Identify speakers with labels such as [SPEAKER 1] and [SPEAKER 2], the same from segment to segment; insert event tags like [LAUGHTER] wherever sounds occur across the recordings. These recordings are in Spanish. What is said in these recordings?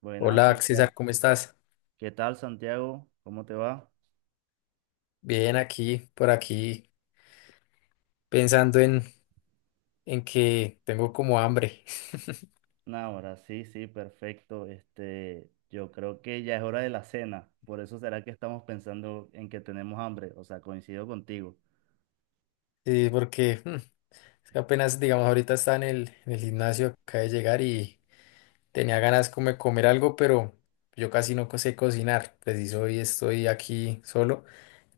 [SPEAKER 1] Buenas,
[SPEAKER 2] Hola,
[SPEAKER 1] Santiago.
[SPEAKER 2] César, ¿cómo estás?
[SPEAKER 1] ¿Qué tal, Santiago? ¿Cómo te va?
[SPEAKER 2] Bien, aquí, por aquí, pensando en que tengo como hambre. [LAUGHS]
[SPEAKER 1] Nah, ahora sí, sí, perfecto. Yo creo que ya es hora de la cena. Por eso será que estamos pensando en que tenemos hambre. O sea, coincido contigo.
[SPEAKER 2] Sí, porque es que apenas, digamos, ahorita estaba en el gimnasio, acabé de llegar y tenía ganas como de comer algo, pero yo casi no sé cocinar. Preciso hoy estoy aquí solo,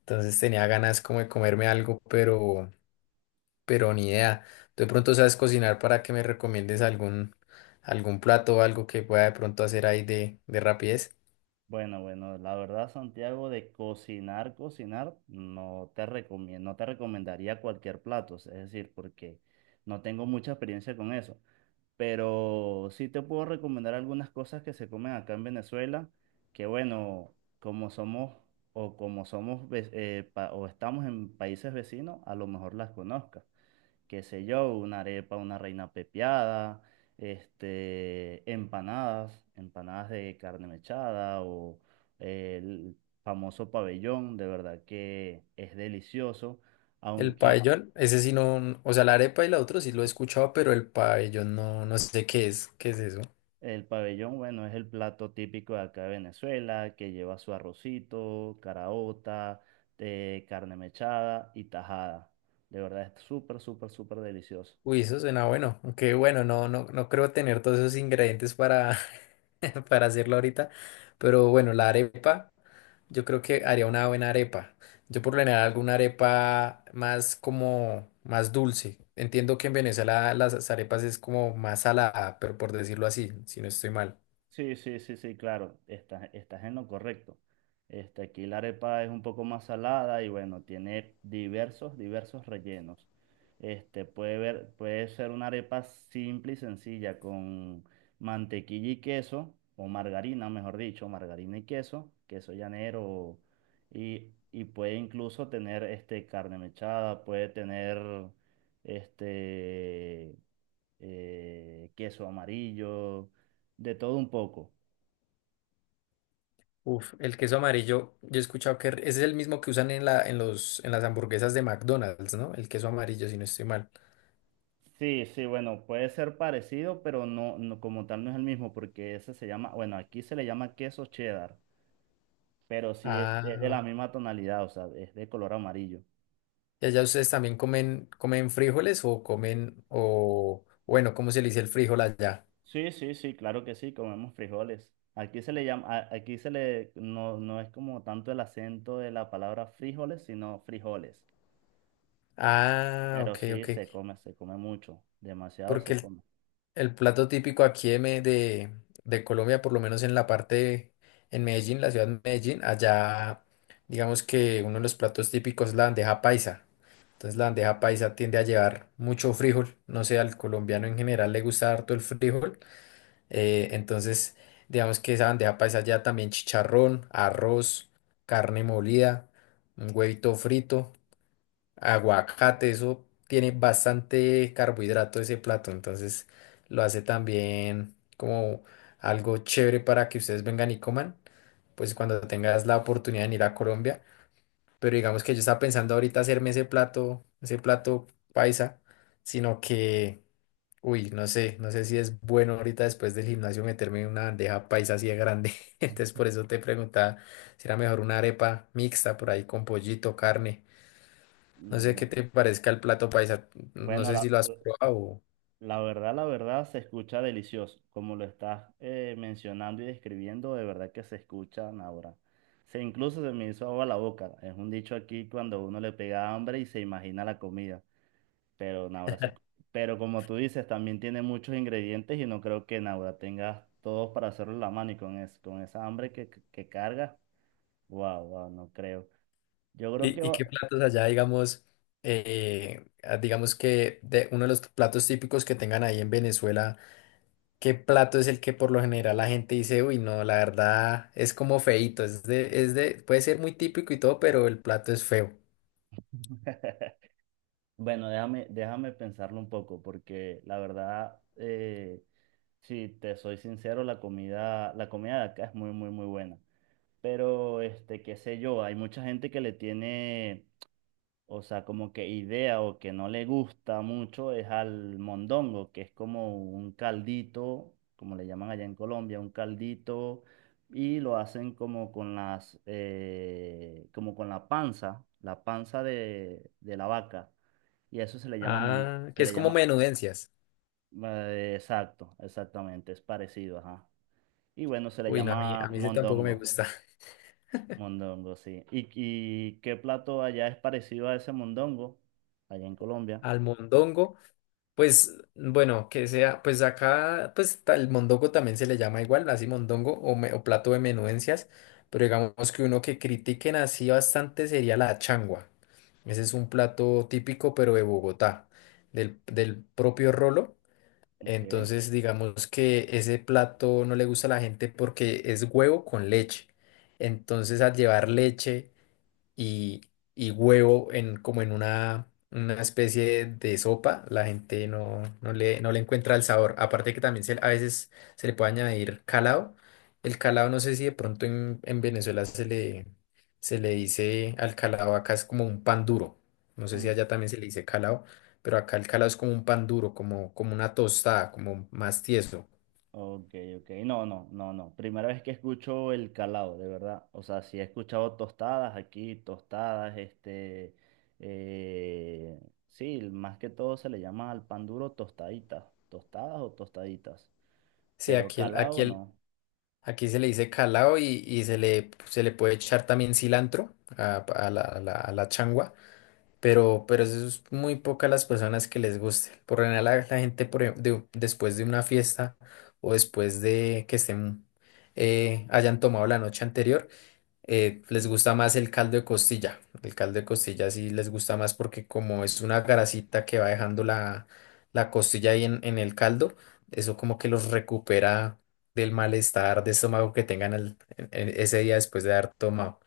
[SPEAKER 2] entonces tenía ganas como de comerme algo, pero ni idea. ¿Tú de pronto sabes cocinar para que me recomiendes algún plato o algo que pueda de pronto hacer ahí de rapidez?
[SPEAKER 1] Bueno, bueno, la verdad, Santiago, de cocinar, cocinar, no te recomiendo, no te recomendaría cualquier plato. Es decir, porque no tengo mucha experiencia con eso, pero sí te puedo recomendar algunas cosas que se comen acá en Venezuela, que bueno, como somos o como somos ve- pa- o estamos en países vecinos, a lo mejor las conozcas. Qué sé yo, una arepa, una reina pepiada, empanadas, empanadas de carne mechada o el famoso pabellón, de verdad que es delicioso,
[SPEAKER 2] El
[SPEAKER 1] aunque.
[SPEAKER 2] pabellón, ese sí no, o sea, la arepa y la otra sí lo he escuchado, pero el pabellón no, no sé qué es eso.
[SPEAKER 1] El pabellón, bueno, es el plato típico de acá de Venezuela, que lleva su arrocito, caraota, carne mechada y tajada. De verdad es súper, súper, súper delicioso.
[SPEAKER 2] Uy, eso suena bueno, aunque bueno, no, no, no creo tener todos esos ingredientes para, [LAUGHS] para hacerlo ahorita, pero bueno, la arepa, yo creo que haría una buena arepa. Yo por lo general alguna arepa más como, más dulce. Entiendo que en Venezuela las arepas es como más salada, pero por decirlo así, si no estoy mal.
[SPEAKER 1] Sí, sí, sí, sí, claro, estás, estás en lo correcto. Aquí la arepa es un poco más salada y bueno, tiene diversos, diversos rellenos. Puede ver, puede ser una arepa simple y sencilla con mantequilla y queso, o margarina, mejor dicho, margarina y queso, queso llanero, y puede incluso tener carne mechada, puede tener este, queso amarillo de todo un poco.
[SPEAKER 2] Uf, el queso amarillo, yo he escuchado que ese es el mismo que usan en la, en los, en las hamburguesas de McDonald's, ¿no? El queso amarillo, si no estoy mal.
[SPEAKER 1] Sí, sí, bueno, puede ser parecido, pero no, no como tal no es el mismo, porque ese se llama, bueno, aquí se le llama queso cheddar, pero sí
[SPEAKER 2] Ah,
[SPEAKER 1] es de la
[SPEAKER 2] ok.
[SPEAKER 1] misma tonalidad, o sea, es de color amarillo.
[SPEAKER 2] ¿Y allá ustedes también comen frijoles o comen, o bueno, cómo se le dice el frijol allá?
[SPEAKER 1] Sí, sí, sí, claro que sí, comemos frijoles. Aquí se le llama, aquí se le, no, no es como tanto el acento de la palabra frijoles, sino frijoles.
[SPEAKER 2] Ah,
[SPEAKER 1] Pero
[SPEAKER 2] ok,
[SPEAKER 1] sí,
[SPEAKER 2] ok.
[SPEAKER 1] se come mucho, demasiado
[SPEAKER 2] Porque
[SPEAKER 1] se
[SPEAKER 2] el
[SPEAKER 1] come.
[SPEAKER 2] el plato típico aquí de Colombia, por lo menos en la parte, en Medellín, la ciudad de Medellín, allá digamos que uno de los platos típicos es la bandeja paisa. Entonces la bandeja paisa tiende a llevar mucho frijol. No sé, al colombiano en general le gusta harto el frijol. Entonces digamos que esa bandeja paisa ya también chicharrón, arroz, carne molida, un huevito frito, aguacate, eso tiene bastante carbohidrato ese plato, entonces lo hace también como algo chévere para que ustedes vengan y coman, pues cuando tengas la oportunidad de ir a Colombia, pero digamos que yo estaba pensando ahorita hacerme ese plato paisa, sino que, uy, no sé, si es bueno ahorita después del gimnasio meterme en una bandeja paisa así de grande. [LAUGHS] Entonces por eso te preguntaba si era mejor una arepa mixta por ahí con pollito, carne. No
[SPEAKER 1] Mm,
[SPEAKER 2] sé qué
[SPEAKER 1] no.
[SPEAKER 2] te parezca el plato paisa, no
[SPEAKER 1] Bueno,
[SPEAKER 2] sé si
[SPEAKER 1] la,
[SPEAKER 2] lo has probado.
[SPEAKER 1] La verdad, la verdad, se escucha delicioso. Como lo estás mencionando y describiendo, de verdad que se escuchan ahora. Se incluso se me hizo agua la boca. Es un dicho aquí cuando uno le pega hambre y se imagina la comida. Pero Naura se... escu- Pero como tú dices, también tiene muchos ingredientes y no creo que Naura tengas todos para hacerlo en la mano y con esa hambre que carga. Wow, wow, no creo. Yo creo que...
[SPEAKER 2] ¿Y
[SPEAKER 1] va-
[SPEAKER 2] qué platos allá, digamos, digamos que de uno de los platos típicos que tengan ahí en Venezuela, qué plato es el que por lo general la gente dice, uy, no, la verdad es como feíto, puede ser muy típico y todo, pero el plato es feo.
[SPEAKER 1] [LAUGHS] Bueno, déjame pensarlo un poco porque la verdad... si te soy sincero, la comida de acá es muy, muy, muy buena. Pero, qué sé yo, hay mucha gente que le tiene, o sea, como que idea o que no le gusta mucho es al mondongo, que es como un caldito, como le llaman allá en Colombia, un caldito, y lo hacen como con las, como con la panza de la vaca. Y a eso se le llama,
[SPEAKER 2] Ah, que
[SPEAKER 1] se
[SPEAKER 2] es
[SPEAKER 1] le
[SPEAKER 2] como
[SPEAKER 1] llama,
[SPEAKER 2] menudencias.
[SPEAKER 1] exacto, exactamente, es parecido, ajá. Y bueno, se le
[SPEAKER 2] Uy, no, a mí,
[SPEAKER 1] llama
[SPEAKER 2] a mí ese tampoco me
[SPEAKER 1] mondongo.
[SPEAKER 2] gusta. [LAUGHS]
[SPEAKER 1] Mondongo, sí. Y qué plato allá es parecido a ese mondongo? Allá en Colombia.
[SPEAKER 2] Almondongo. Pues bueno, que sea, pues acá, pues el mondongo también se le llama igual, así mondongo o plato de menudencias, pero digamos que uno que critiquen así bastante sería la changua. Ese es un plato típico, pero de Bogotá, del propio Rolo.
[SPEAKER 1] Ok.
[SPEAKER 2] Entonces, digamos que ese plato no le gusta a la gente porque es huevo con leche. Entonces, al llevar leche y, y huevo en, como en una especie de sopa, la gente no le encuentra el sabor. Aparte que también a veces se le puede añadir calado. El calado no sé si de pronto en Venezuela se le, dice al calado, acá es como un pan duro. No sé si
[SPEAKER 1] un-
[SPEAKER 2] allá también se le dice calado, pero acá el calado es como un pan duro, como una tostada, como más tieso.
[SPEAKER 1] ok, ok. No, no, no, no. Primera vez que escucho el calado, de verdad. O sea, sí he escuchado tostadas aquí, tostadas, eh, sí, más que todo se le llama al pan duro tostaditas. Tostadas o tostaditas.
[SPEAKER 2] Sí,
[SPEAKER 1] Pero calado no.
[SPEAKER 2] aquí se le dice calao y se le puede echar también cilantro a la changua, pero eso es muy pocas las personas que les guste. Por lo general, la gente después de una fiesta o después de que estén, hayan tomado la noche anterior, les gusta más el caldo de costilla. El caldo de costilla sí les gusta más porque como es una grasita que va dejando la costilla ahí en el caldo, eso como que los recupera del malestar de estómago que tengan en ese día después de haber tomado.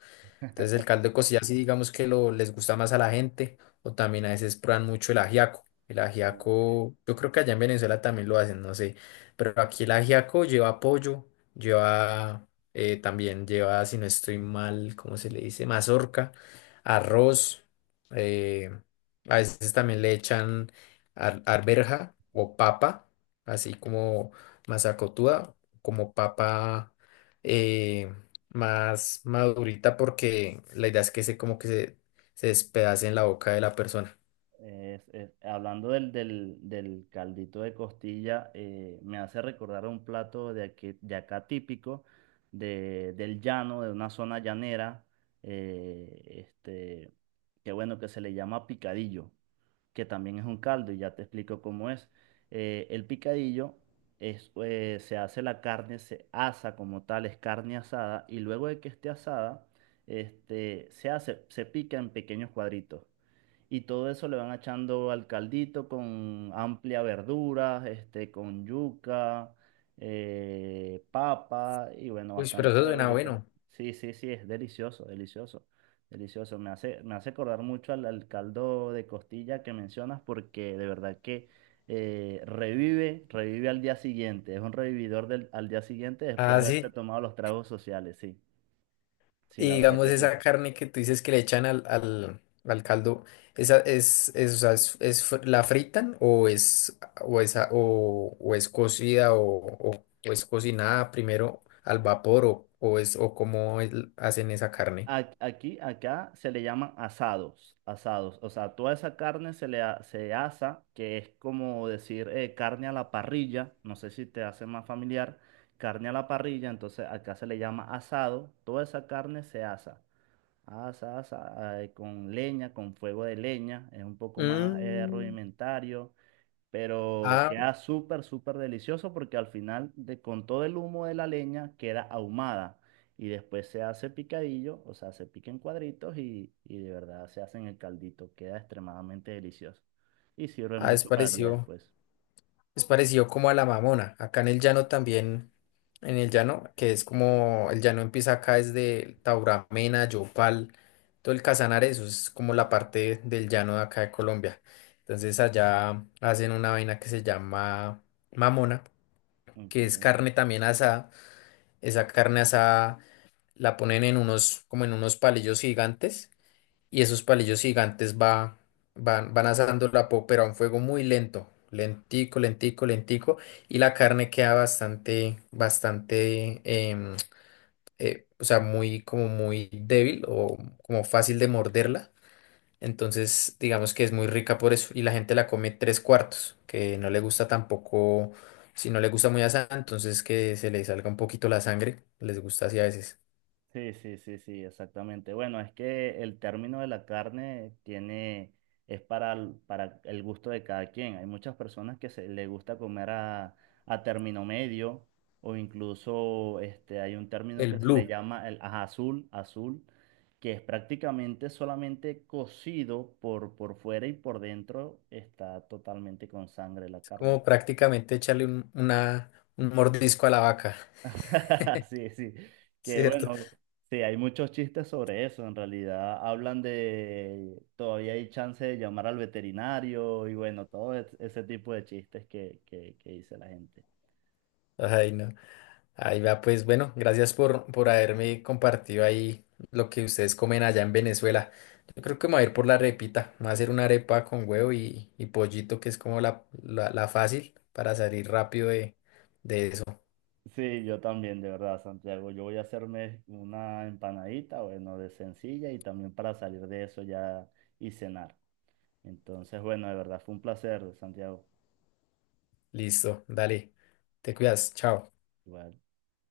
[SPEAKER 2] Entonces el caldo de cocina sí digamos que lo, les gusta más a la gente o también a veces prueban mucho el ajiaco. El
[SPEAKER 1] Ok.
[SPEAKER 2] ajiaco, yo creo que allá en Venezuela también lo hacen, no sé, pero aquí el ajiaco lleva pollo, lleva también lleva, si no estoy mal, ¿cómo se le dice? Mazorca, arroz, eh, a veces también le echan arberja o papa, así como mazacotuda, como papa. eh, más madurita porque la idea es que se como que se despedace en la boca de la persona.
[SPEAKER 1] Hablando del, del, del caldito de costilla, me hace recordar un plato de, de acá típico, de, del llano, de una zona llanera, eh, este, que bueno, que se le llama picadillo, que también es un caldo, y ya te explico cómo es. El picadillo es, se hace la carne, se asa como tal, es carne asada, y luego de que esté asada, se hace, se pica en pequeños cuadritos. Y todo eso le van echando al caldito con amplia verdura, con yuca, papa y bueno,
[SPEAKER 2] Uy, pero
[SPEAKER 1] bastante
[SPEAKER 2] eso suena
[SPEAKER 1] verdurita.
[SPEAKER 2] bueno.
[SPEAKER 1] Sí, sí, sí, es delicioso, delicioso, delicioso. Me hace acordar mucho al, al caldo de costilla que mencionas porque de verdad que revive, revive al día siguiente. Es un revividor del, al día siguiente después
[SPEAKER 2] Ah,
[SPEAKER 1] de haberse
[SPEAKER 2] sí.
[SPEAKER 1] tomado los tragos sociales, sí. Sí, la
[SPEAKER 2] Y
[SPEAKER 1] verdad
[SPEAKER 2] digamos
[SPEAKER 1] que sí.
[SPEAKER 2] esa carne que tú dices que le echan al caldo, esa es, o sea, la fritan, o es o es cocida, o, o es cocinada primero al vapor, o cómo hacen esa carne.
[SPEAKER 1] Aquí, acá se le llaman asados, asados. O sea, toda esa carne se le se asa, que es como decir carne a la parrilla. No sé si te hace más familiar. Carne a la parrilla, entonces acá se le llama asado. Toda esa carne se asa. Asa, asa, con leña, con fuego de leña. Es un poco más
[SPEAKER 2] Mm.
[SPEAKER 1] rudimentario, pero
[SPEAKER 2] Ah,
[SPEAKER 1] queda súper, súper delicioso porque al final, con todo el humo de la leña, queda ahumada y después se hace picadillo, o sea, se pica en cuadritos y de verdad se hace en el caldito, queda extremadamente delicioso y sirve
[SPEAKER 2] ah, es
[SPEAKER 1] mucho para el día
[SPEAKER 2] parecido.
[SPEAKER 1] después.
[SPEAKER 2] Es parecido como a la Mamona. Acá en el llano también, en el llano, que es como, el llano empieza acá desde Tauramena, Yopal, todo el Casanare, eso es como la parte del llano de acá de Colombia. Entonces allá hacen una vaina que se llama Mamona,
[SPEAKER 1] Ok.
[SPEAKER 2] que es carne también asada. Esa carne asada la ponen en unos, como en unos palillos gigantes y esos palillos gigantes van asando la pop, pero a un fuego muy lento, lentico, lentico, lentico, y la carne queda bastante, bastante, em, o sea, muy, como muy débil o como fácil de morderla. Entonces, digamos que es muy rica por eso, y la gente la come tres cuartos, que no le gusta tampoco, si no le gusta muy asada, entonces que se le salga un poquito la sangre, les gusta así a veces.
[SPEAKER 1] Sí, sí, sí, sí, exactamente. Bueno, es que el término de la carne tiene, es para, para el gusto de cada quien. Hay muchas personas que se le gusta comer a término medio, o incluso hay un término
[SPEAKER 2] El
[SPEAKER 1] que se le
[SPEAKER 2] blue.
[SPEAKER 1] llama el ajá, azul, azul, que es prácticamente solamente cocido por fuera y por dentro está totalmente con sangre la carne.
[SPEAKER 2] Como prácticamente echarle un, una, un mordisco a la vaca. [LAUGHS]
[SPEAKER 1] [LAUGHS] Sí, sí, que
[SPEAKER 2] ¿Cierto?
[SPEAKER 1] bueno, sí, hay muchos chistes sobre eso, en realidad hablan de, todavía hay chance de llamar al veterinario y bueno, ese tipo de chistes que dice la gente.
[SPEAKER 2] Ay, no. Ahí va, pues bueno, gracias por haberme compartido ahí lo que ustedes comen allá en Venezuela. Yo creo que me voy a ir por la repita, me voy a hacer una arepa con huevo y pollito, que es como la fácil para salir rápido de eso.
[SPEAKER 1] Sí, yo también, de verdad, Santiago, yo voy a hacerme una empanadita, bueno, de sencilla y también para salir de eso ya y cenar. Entonces, bueno, de verdad fue un placer, Santiago.
[SPEAKER 2] Listo, dale, te cuidas, chao.
[SPEAKER 1] Igual.